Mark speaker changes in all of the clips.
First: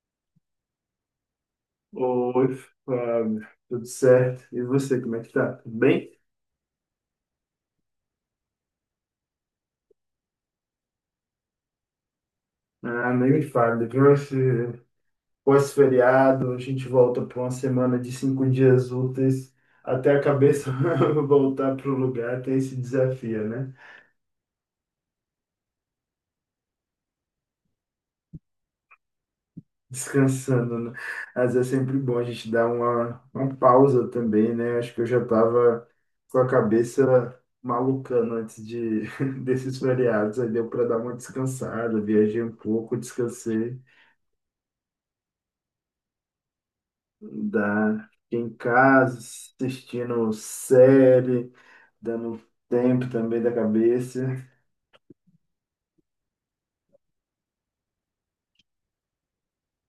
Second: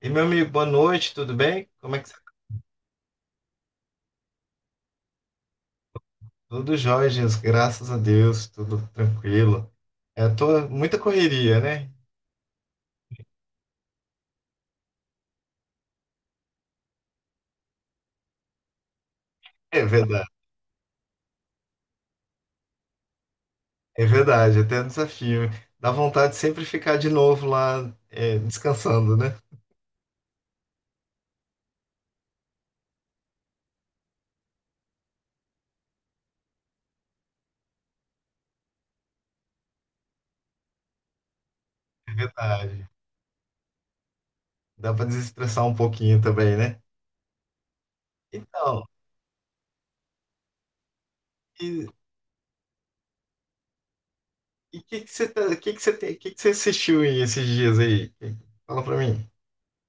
Speaker 1: E meu amigo, boa noite, tudo bem? Como é que você tá?
Speaker 2: Oi, Fábio, tudo certo? E você, como é que tá? Tudo bem?
Speaker 1: Tudo jóia, Jesus, graças a Deus, tudo tranquilo. Tô muita correria, né?
Speaker 2: Ah, nem me fale, depois esse pós-feriado, a gente volta para uma semana de 5 dias úteis
Speaker 1: É
Speaker 2: até a
Speaker 1: verdade,
Speaker 2: cabeça voltar para o lugar, tem esse desafio, né?
Speaker 1: é verdade, até um desafio. Dá vontade de sempre ficar de novo lá, descansando, né?
Speaker 2: Descansando, né? Mas é sempre bom a gente dar uma pausa também, né? Acho que eu já tava com a cabeça malucando antes de, desses feriados, aí deu para dar uma descansada,
Speaker 1: É
Speaker 2: viajei um
Speaker 1: verdade.
Speaker 2: pouco, descansei.
Speaker 1: Dá para desestressar um pouquinho também, né?
Speaker 2: Dá. Fiquei em
Speaker 1: Então,
Speaker 2: casa, assistindo série,
Speaker 1: e
Speaker 2: dando tempo também da cabeça.
Speaker 1: o que que você que você tem, que você assistiu aí esses dias aí? Fala pra mim.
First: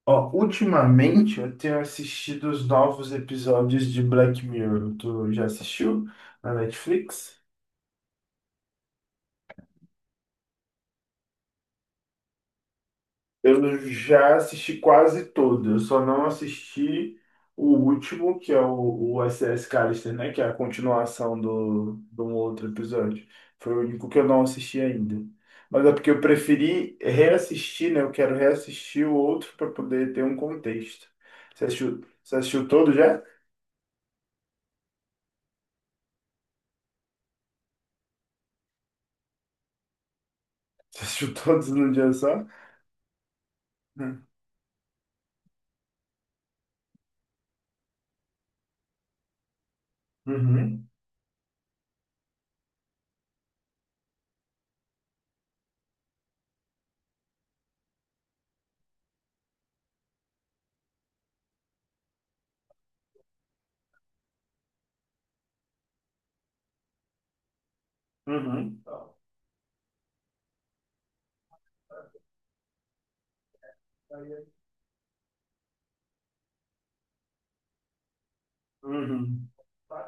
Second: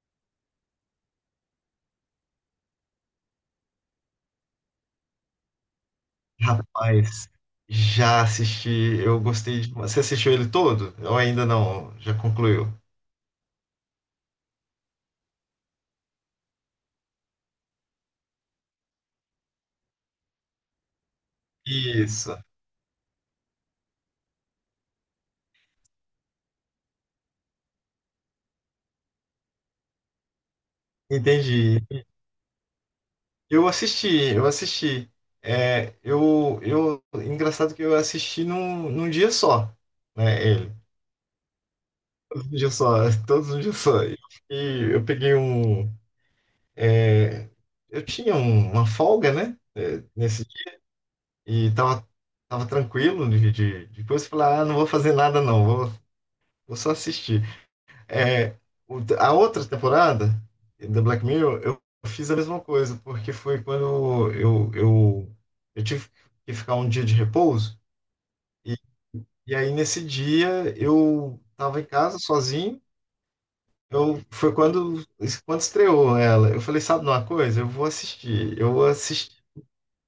Speaker 2: Ó, ultimamente eu tenho assistido os novos episódios de Black Mirror. Tu já assistiu na
Speaker 1: Rapaz,
Speaker 2: Netflix?
Speaker 1: já assisti, eu gostei de. Você assistiu ele todo? Ou ainda não? Já concluiu?
Speaker 2: Eu já assisti quase todo, eu só não assisti o último, que é o SS Callister, né? Que é a continuação de um
Speaker 1: Isso,
Speaker 2: outro episódio. Foi o único que eu não assisti ainda. Mas é porque eu preferi reassistir, né? Eu quero reassistir o outro para poder ter um contexto. Você
Speaker 1: entendi.
Speaker 2: assistiu, você assistiu todo já?
Speaker 1: Eu assisti, eu assisti. Engraçado que eu assisti num dia só, né? Ele.
Speaker 2: Você assistiu todos num dia só?
Speaker 1: Todos um dia só, todos um dia só. E
Speaker 2: Hum.
Speaker 1: eu peguei um. é, Eu tinha uma folga, né? Nesse dia.
Speaker 2: Uhum,
Speaker 1: E tava, tava tranquilo de coisa. Falei, ah, não vou fazer nada, não, vou só assistir. É, a outra temporada da Black Mirror, eu fiz a mesma coisa, porque foi quando eu tive que ficar um dia de repouso, e,
Speaker 2: uhum,
Speaker 1: e aí nesse dia eu estava em casa sozinho, foi quando estreou ela. Eu falei, sabe de uma coisa? Eu vou assistir
Speaker 2: uhum.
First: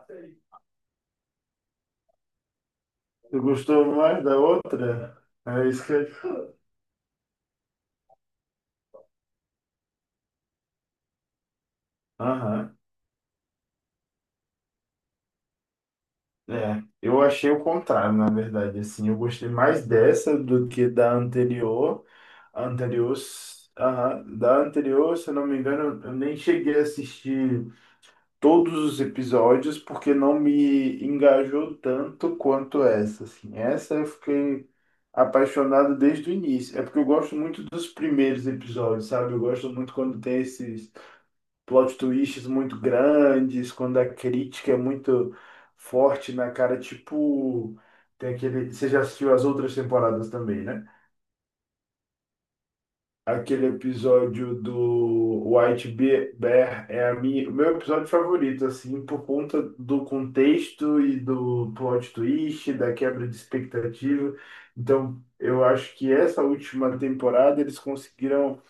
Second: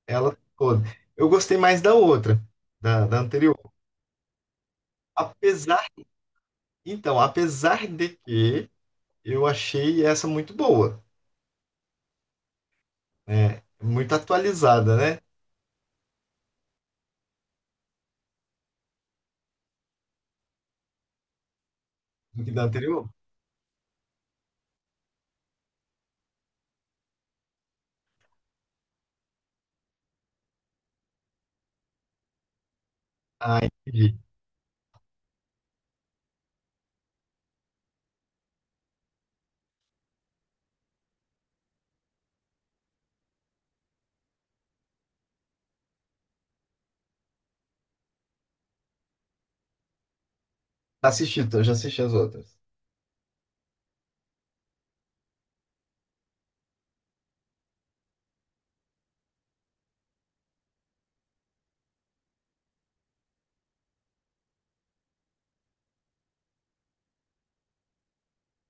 Speaker 1: ela toda. Eu gostei mais da outra, da
Speaker 2: Você
Speaker 1: anterior.
Speaker 2: gostou mais da outra? É
Speaker 1: Apesar,
Speaker 2: isso que eu ia.
Speaker 1: então, apesar de que eu achei essa muito boa.
Speaker 2: Aham,
Speaker 1: Muito atualizada, né?
Speaker 2: é. Eu achei o contrário, na verdade, assim. Eu gostei mais dessa do que da anterior.
Speaker 1: Do que da
Speaker 2: A
Speaker 1: anterior.
Speaker 2: anterior, aham, da anterior, se eu não me engano, eu nem cheguei a assistir todos os episódios porque não me engajou tanto quanto essa, assim.
Speaker 1: Ah,
Speaker 2: Essa eu
Speaker 1: entendi.
Speaker 2: fiquei apaixonado desde o início. É porque eu gosto muito dos primeiros episódios, sabe? Eu gosto muito quando tem esses plot twists muito grandes, quando a crítica é muito forte na cara, tipo, tem aquele, você já assistiu as outras temporadas também, né?
Speaker 1: Assisti, eu já assisti as outras.
Speaker 2: Aquele episódio do Bear é a minha, o meu episódio favorito, assim, por conta do contexto e do plot twist, da quebra de expectativa. Então, eu acho que essa última temporada eles conseguiram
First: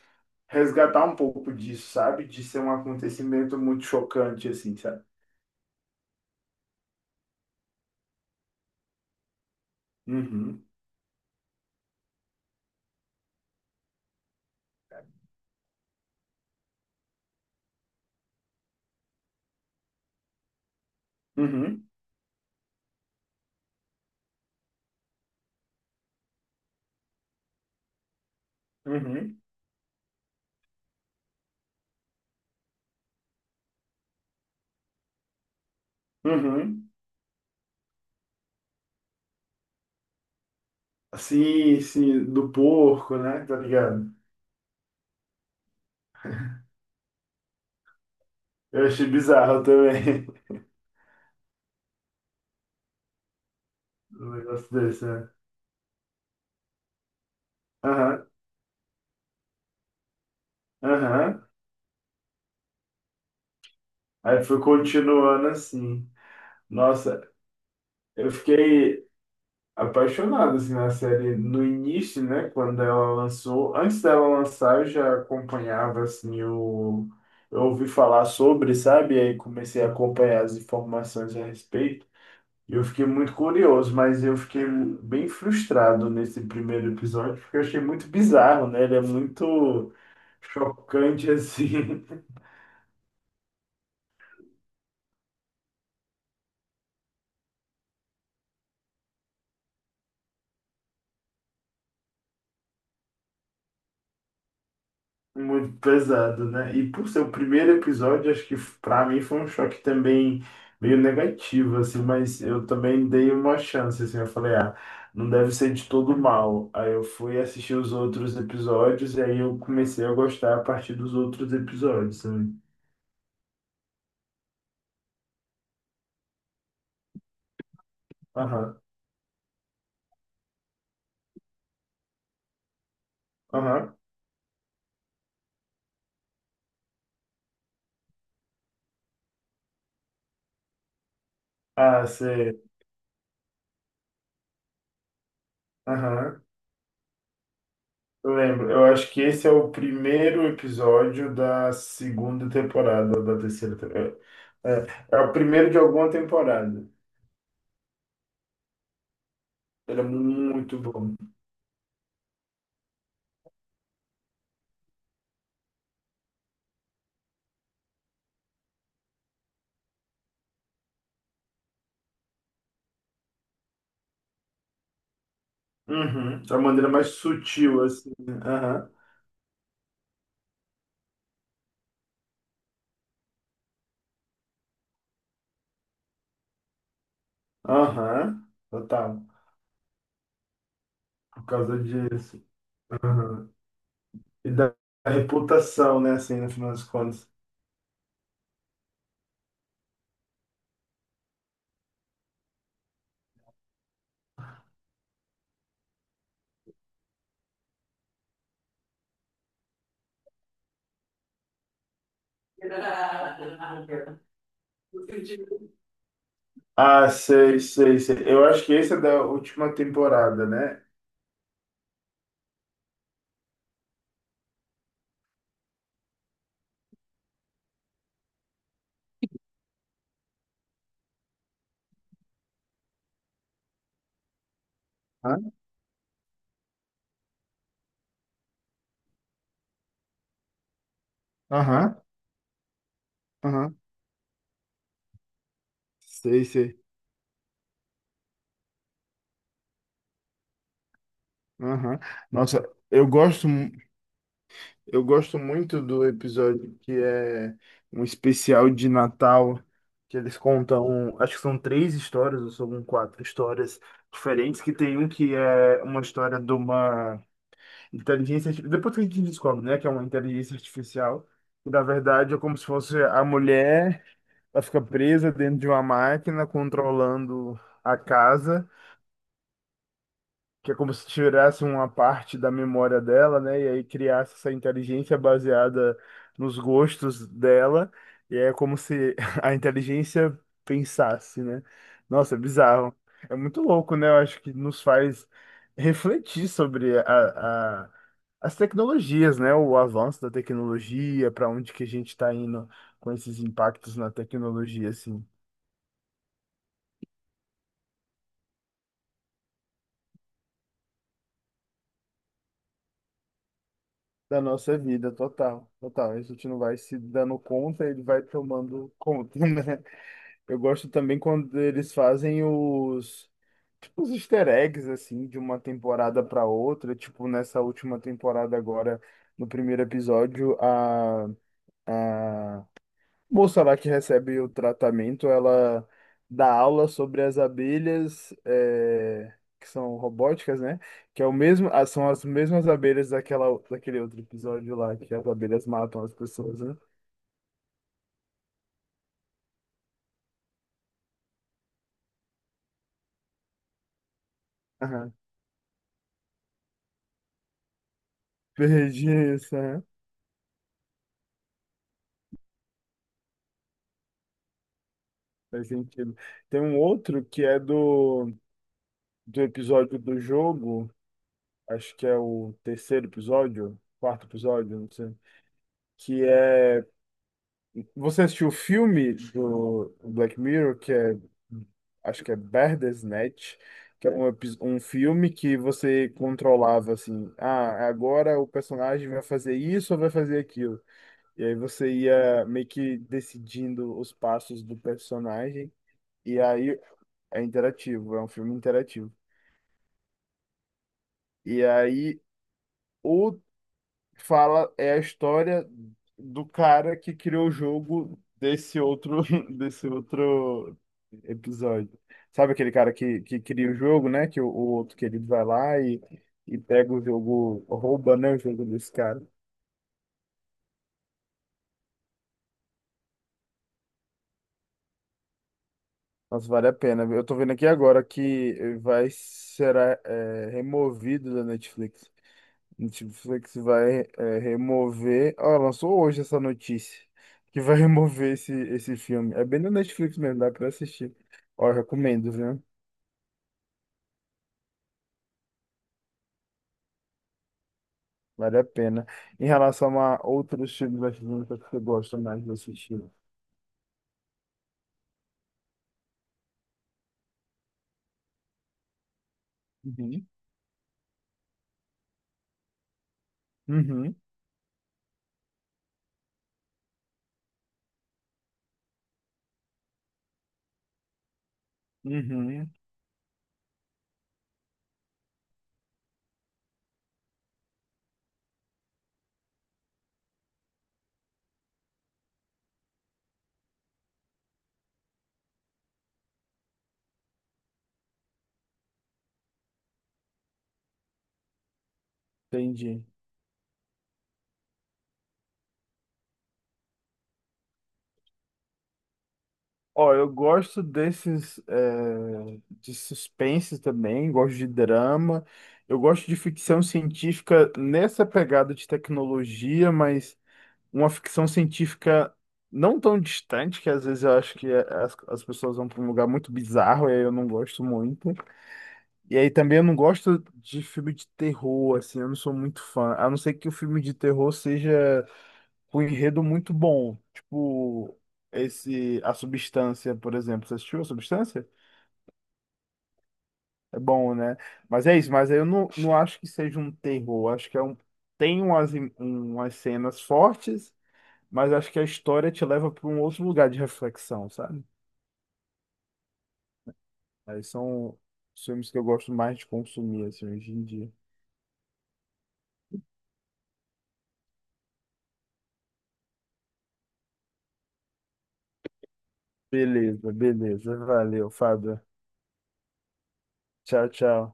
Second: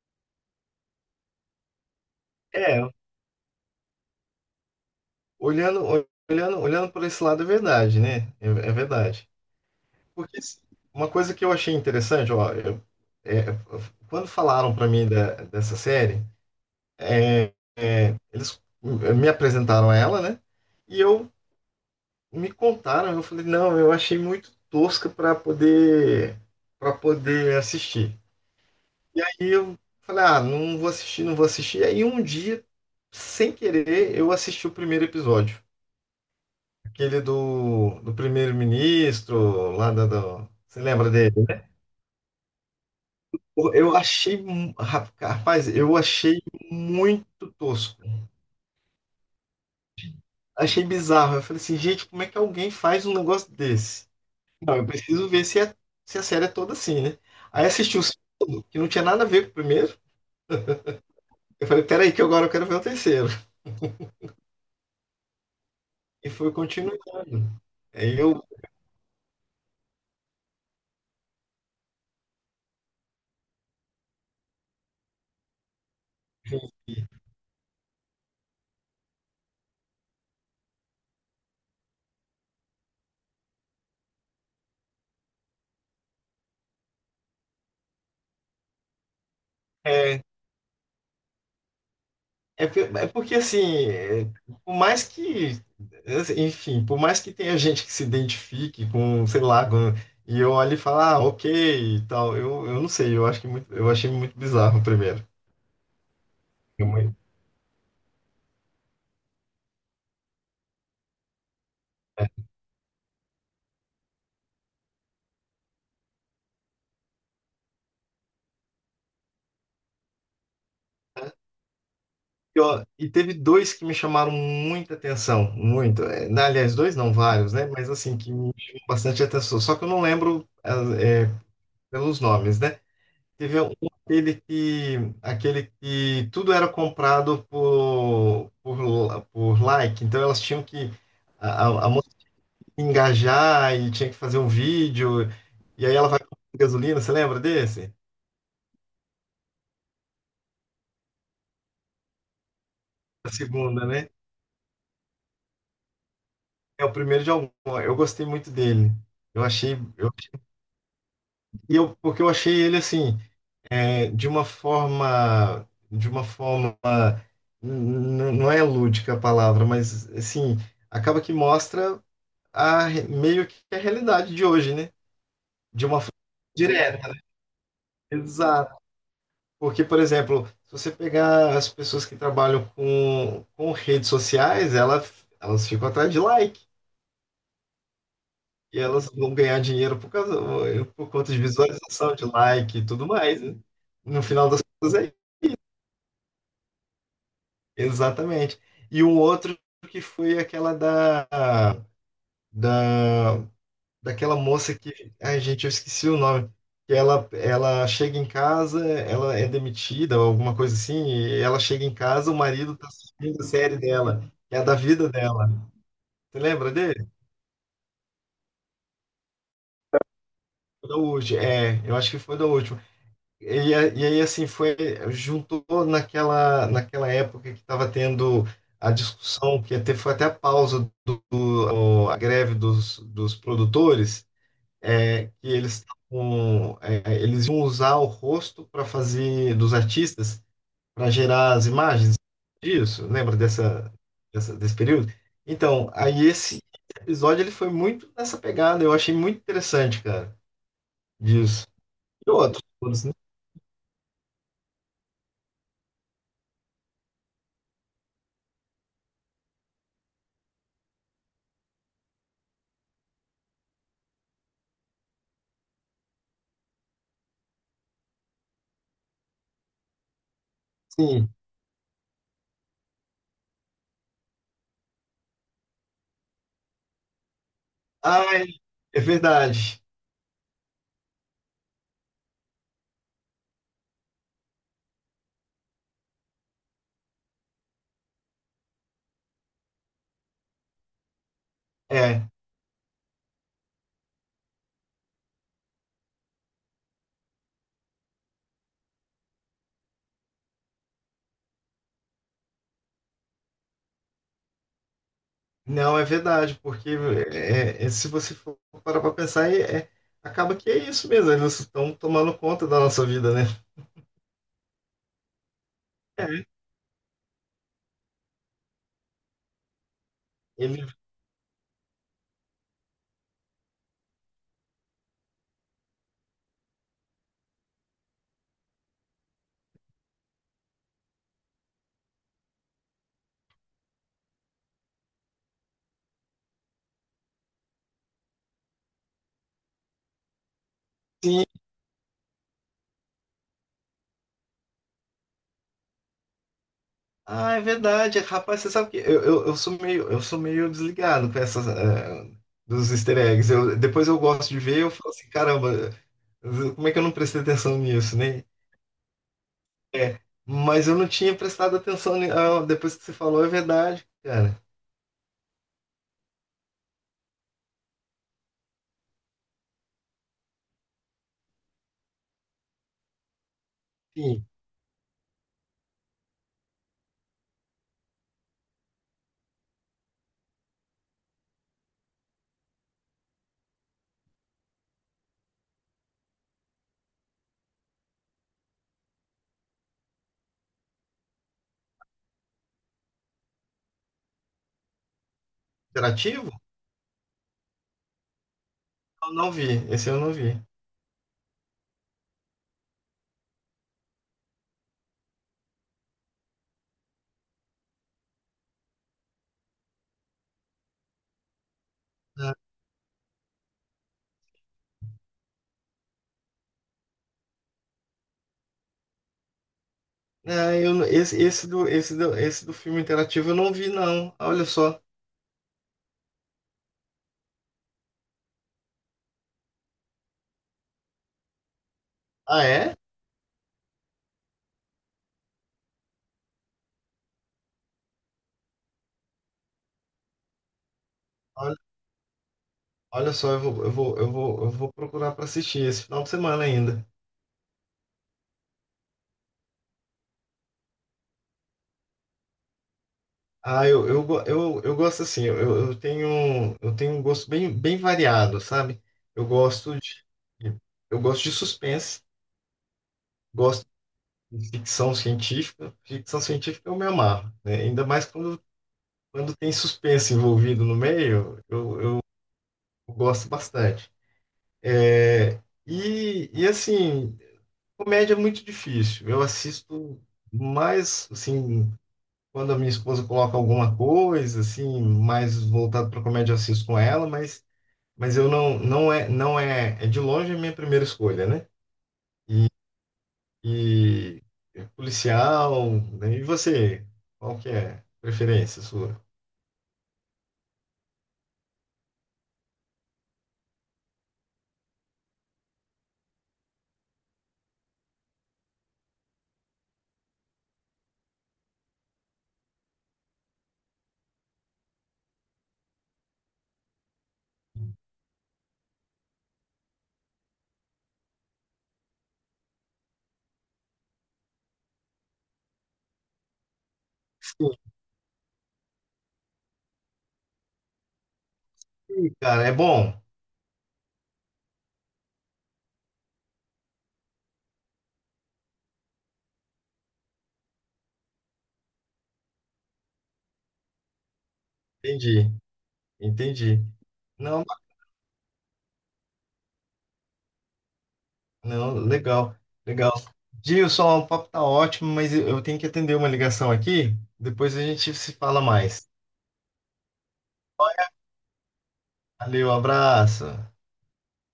Speaker 2: resgatar um pouco disso, sabe? De ser um
Speaker 1: É,
Speaker 2: acontecimento muito chocante, assim, sabe?
Speaker 1: olhando, olhando por esse lado é verdade, né? É, é verdade. Porque
Speaker 2: Uhum,
Speaker 1: uma coisa que eu achei interessante, ó, é, quando falaram para mim dessa série, é, eles me apresentaram ela, né? E eu
Speaker 2: uhum,
Speaker 1: me contaram, eu falei, não, eu achei muito tosca para poder assistir.
Speaker 2: uhum,
Speaker 1: E eu falei, ah, não vou assistir, não vou assistir. Aí um dia, sem querer, eu assisti o primeiro episódio.
Speaker 2: uhum.
Speaker 1: Aquele do primeiro-ministro, lá Você lembra dele, né?
Speaker 2: Sim, sim, do porco, né? Tá
Speaker 1: Eu
Speaker 2: ligado?
Speaker 1: achei, rapaz, eu achei muito tosco.
Speaker 2: Eu achei bizarro também,
Speaker 1: Achei bizarro. Eu falei assim, gente, como é que alguém faz um negócio desse?
Speaker 2: um negócio
Speaker 1: Não, eu
Speaker 2: desse,
Speaker 1: preciso
Speaker 2: né?
Speaker 1: ver se se a série é toda assim, né? Aí assisti o
Speaker 2: Aham,
Speaker 1: segundo, que não tinha nada a ver com o primeiro.
Speaker 2: aham.
Speaker 1: Eu falei, peraí, que agora eu quero ver o terceiro.
Speaker 2: Aí foi continuando assim.
Speaker 1: E foi continuando.
Speaker 2: Nossa,
Speaker 1: Aí
Speaker 2: eu
Speaker 1: eu.
Speaker 2: fiquei apaixonado assim, na série no início, né? Quando ela lançou. Antes dela lançar, eu já acompanhava assim o. Eu ouvi falar sobre, sabe? E aí comecei a acompanhar as informações a respeito. Eu fiquei muito curioso, mas eu fiquei bem frustrado nesse primeiro episódio, porque eu achei muito bizarro, né? Ele é muito
Speaker 1: É,
Speaker 2: chocante, assim,
Speaker 1: é porque assim, por mais que, enfim, por mais que tenha gente que se identifique com, sei lá, e eu olho e falo, ah, ok, e tal, eu não sei, eu achei muito bizarro o primeiro.
Speaker 2: muito pesado, né?
Speaker 1: Eu
Speaker 2: E por ser
Speaker 1: muito-
Speaker 2: o primeiro episódio, acho que pra mim foi um choque também meio negativo, assim, mas eu também dei uma chance, assim, eu falei, ah, não deve ser de todo mal. Aí eu fui assistir os outros episódios e aí eu comecei a gostar a partir dos outros episódios, né?
Speaker 1: Ó, e teve dois que me chamaram muita atenção, muito. Aliás, dois não, vários, né? Mas assim, que me
Speaker 2: Aham,
Speaker 1: chamou bastante atenção. Só que eu não lembro é, pelos nomes, né? Teve um-
Speaker 2: aham.
Speaker 1: aquele aquele que tudo era comprado por like, então elas tinham que, a a
Speaker 2: Ah,
Speaker 1: moça tinha
Speaker 2: sei.
Speaker 1: que engajar e tinha que fazer um vídeo, e aí ela vai com
Speaker 2: Aham.
Speaker 1: gasolina, você lembra desse?
Speaker 2: Eu lembro, eu acho que esse é o primeiro episódio da segunda temporada, ou
Speaker 1: A
Speaker 2: da terceira
Speaker 1: segunda, né?
Speaker 2: temporada. É, é o primeiro de alguma
Speaker 1: É
Speaker 2: temporada.
Speaker 1: o primeiro de algum. Eu gostei muito dele. Eu achei,
Speaker 2: Era
Speaker 1: eu,
Speaker 2: muito bom.
Speaker 1: e eu, porque eu achei ele assim, de uma forma, n- não é lúdica a palavra, mas assim, acaba que mostra. Meio que a realidade de hoje, né? De uma forma
Speaker 2: Uhum. Da maneira mais
Speaker 1: direta, né?
Speaker 2: sutil, assim, né?
Speaker 1: Exato.
Speaker 2: Aham,
Speaker 1: Porque, por exemplo, se você pegar as pessoas que trabalham com redes sociais, elas ficam atrás de like.
Speaker 2: aham,
Speaker 1: E elas
Speaker 2: total.
Speaker 1: vão ganhar dinheiro por conta de
Speaker 2: Por causa
Speaker 1: visualização, de
Speaker 2: disso.
Speaker 1: like e tudo mais,
Speaker 2: Aham.
Speaker 1: né? No final
Speaker 2: E
Speaker 1: das
Speaker 2: da
Speaker 1: contas é isso.
Speaker 2: reputação, né, assim, no final das contas.
Speaker 1: Exatamente. E um outro que foi aquela da daquela moça que, ai, gente, eu esqueci o nome. Ela chega em casa, ela é demitida, ou alguma coisa assim, e ela chega em casa, o marido tá assistindo a série dela, que é a da vida dela. Você lembra dele?
Speaker 2: Ah, sei, sei, sei. Eu acho que esse é da última temporada, né?
Speaker 1: Foi da última, é, eu acho que foi da última. E, aí, assim, foi, juntou naquela época que estava tendo a discussão, que até, foi até a pausa a greve dos produtores. Que
Speaker 2: Hã?
Speaker 1: eles tavam, eles iam usar o rosto para fazer dos artistas para gerar as
Speaker 2: Aham,
Speaker 1: imagens disso. Lembra
Speaker 2: aham.
Speaker 1: desse período? Então, aí
Speaker 2: Sei,
Speaker 1: esse
Speaker 2: sei.
Speaker 1: episódio ele foi muito nessa pegada. Eu achei muito interessante, cara, disso.
Speaker 2: Aham.
Speaker 1: E outros,
Speaker 2: Nossa,
Speaker 1: todos,
Speaker 2: eu
Speaker 1: né?
Speaker 2: gosto, mu- eu gosto muito do episódio que é um especial de Natal, que eles contam, acho que são três histórias, ou são quatro histórias diferentes, que tem um que é uma história de uma depois que a gente descobre, né, que é uma inteligência artificial,
Speaker 1: Sim.
Speaker 2: que na verdade é como se fosse a mulher, ela fica presa dentro de uma máquina controlando a
Speaker 1: Ai,
Speaker 2: casa.
Speaker 1: é verdade.
Speaker 2: Que é como se tirasse uma parte da memória dela, né? E aí criasse essa inteligência baseada nos gostos dela. E é como se a inteligência pensasse, né?
Speaker 1: É.
Speaker 2: Nossa, é bizarro. É muito louco, né? Eu acho que nos faz refletir sobre a- as tecnologias, né? O avanço da tecnologia, para onde que a gente está indo com esses impactos na tecnologia, assim.
Speaker 1: Não, é verdade, porque se você for parar para pensar, acaba que é isso mesmo. Eles estão tomando conta da nossa vida, né?
Speaker 2: Da nossa vida, total, total. A gente não vai se dando conta, ele vai tomando conta, né? Eu
Speaker 1: Ele,
Speaker 2: gosto também quando eles fazem os, tipo, os easter eggs, assim, de uma temporada para outra. Tipo, nessa última temporada agora, no primeiro episódio, a Moça lá que recebe o tratamento, ela dá aula sobre as abelhas, é, que são robóticas, né? Que é o
Speaker 1: sim,
Speaker 2: mesmo, ah, são as mesmas abelhas daquela, daquele outro episódio lá, que as abelhas matam as pessoas, né?
Speaker 1: ah, é verdade. Rapaz, você sabe que eu sou meio desligado com essas, dos easter eggs. Eu, depois eu gosto de ver, eu falo
Speaker 2: Aham.
Speaker 1: assim, caramba, como é que eu não prestei atenção nisso, né?
Speaker 2: Perdi isso, aham.
Speaker 1: É, mas eu não tinha prestado atenção. Depois que você falou, é verdade, cara.
Speaker 2: Faz sentido. Tem um outro que é do, do episódio do jogo, acho que é o terceiro episódio, quarto
Speaker 1: Sim,
Speaker 2: episódio, não sei, que é. Você assistiu o filme do Black Mirror, que é, acho que é Bandersnatch, que é um, um filme que você controlava assim, ah, agora o personagem vai fazer isso ou vai fazer aquilo. E aí você ia meio que decidindo os passos do personagem, e
Speaker 1: interativo?
Speaker 2: aí é interativo, é um filme interativo.
Speaker 1: Eu não vi. Esse eu não vi.
Speaker 2: E aí o fala é a história do cara que criou o jogo desse outro desse outro episódio. Sabe
Speaker 1: Ah,
Speaker 2: aquele cara que cria o jogo, né? Que o outro querido vai lá e pega o jogo, rouba, né, o jogo desse cara.
Speaker 1: ah, eu, não- esse, esse do filme interativo eu não vi, não. Olha só.
Speaker 2: Nossa, vale a pena, viu? Eu tô vendo aqui agora que vai será é, removido da Netflix.
Speaker 1: Ah, é?
Speaker 2: Netflix vai é, remover. Ah, lançou hoje essa notícia que vai remover esse filme. É bem no Netflix mesmo, dá pra assistir. Ó, eu
Speaker 1: Olha,
Speaker 2: recomendo, viu?
Speaker 1: olha só, eu vou, eu vou, eu vou, eu vou procurar para assistir esse final de semana ainda.
Speaker 2: Vale a pena. Em relação a outros filmes brasileiros que você gosta mais de assistir.
Speaker 1: Eu gosto assim, eu tenho um gosto bem, bem variado, sabe? Eu gosto de,
Speaker 2: Uhum.
Speaker 1: eu gosto de suspense, gosto
Speaker 2: Uhum,
Speaker 1: de ficção científica. Ficção científica eu me amarro, né? Ainda mais quando tem suspense envolvido no meio, eu
Speaker 2: uhum,
Speaker 1: gosto bastante. É, e assim, comédia é muito difícil. Eu assisto mais, assim, quando a minha esposa coloca alguma coisa, assim, mais voltado para comédia, eu assisto com ela, mas eu não, não é, é de longe a minha primeira escolha, né? E,
Speaker 2: entendi.
Speaker 1: e é policial, né? E você, qual que é a preferência sua?
Speaker 2: Ó, eu gosto desses é, de suspense também, gosto de drama, eu gosto de ficção científica nessa pegada de tecnologia, mas uma ficção científica não tão distante, que às vezes eu acho que é, as pessoas vão para um lugar muito bizarro, e aí eu não gosto muito. E aí também eu não gosto de filme de terror, assim, eu não sou muito fã. A não ser que o filme de terror seja com um enredo muito bom.
Speaker 1: Sim,
Speaker 2: Tipo, esse, A Substância, por exemplo. Você assistiu A Substância?
Speaker 1: sim, cara, é bom.
Speaker 2: É bom, né? Mas é isso, mas aí eu não acho que seja um terror. Acho que é um, tem umas, umas cenas fortes. Mas acho que a história te leva para um outro lugar de reflexão, sabe?
Speaker 1: Entendi, entendi.
Speaker 2: Aí
Speaker 1: Não,
Speaker 2: são os filmes que eu gosto mais de consumir, assim, hoje em dia.
Speaker 1: não, legal, legal. Gilson, o papo tá ótimo, mas eu tenho que atender uma ligação aqui. Depois a gente se fala mais.
Speaker 2: Beleza, beleza. Valeu, Fábio.
Speaker 1: Valeu, abraço.
Speaker 2: Tchau, tchau.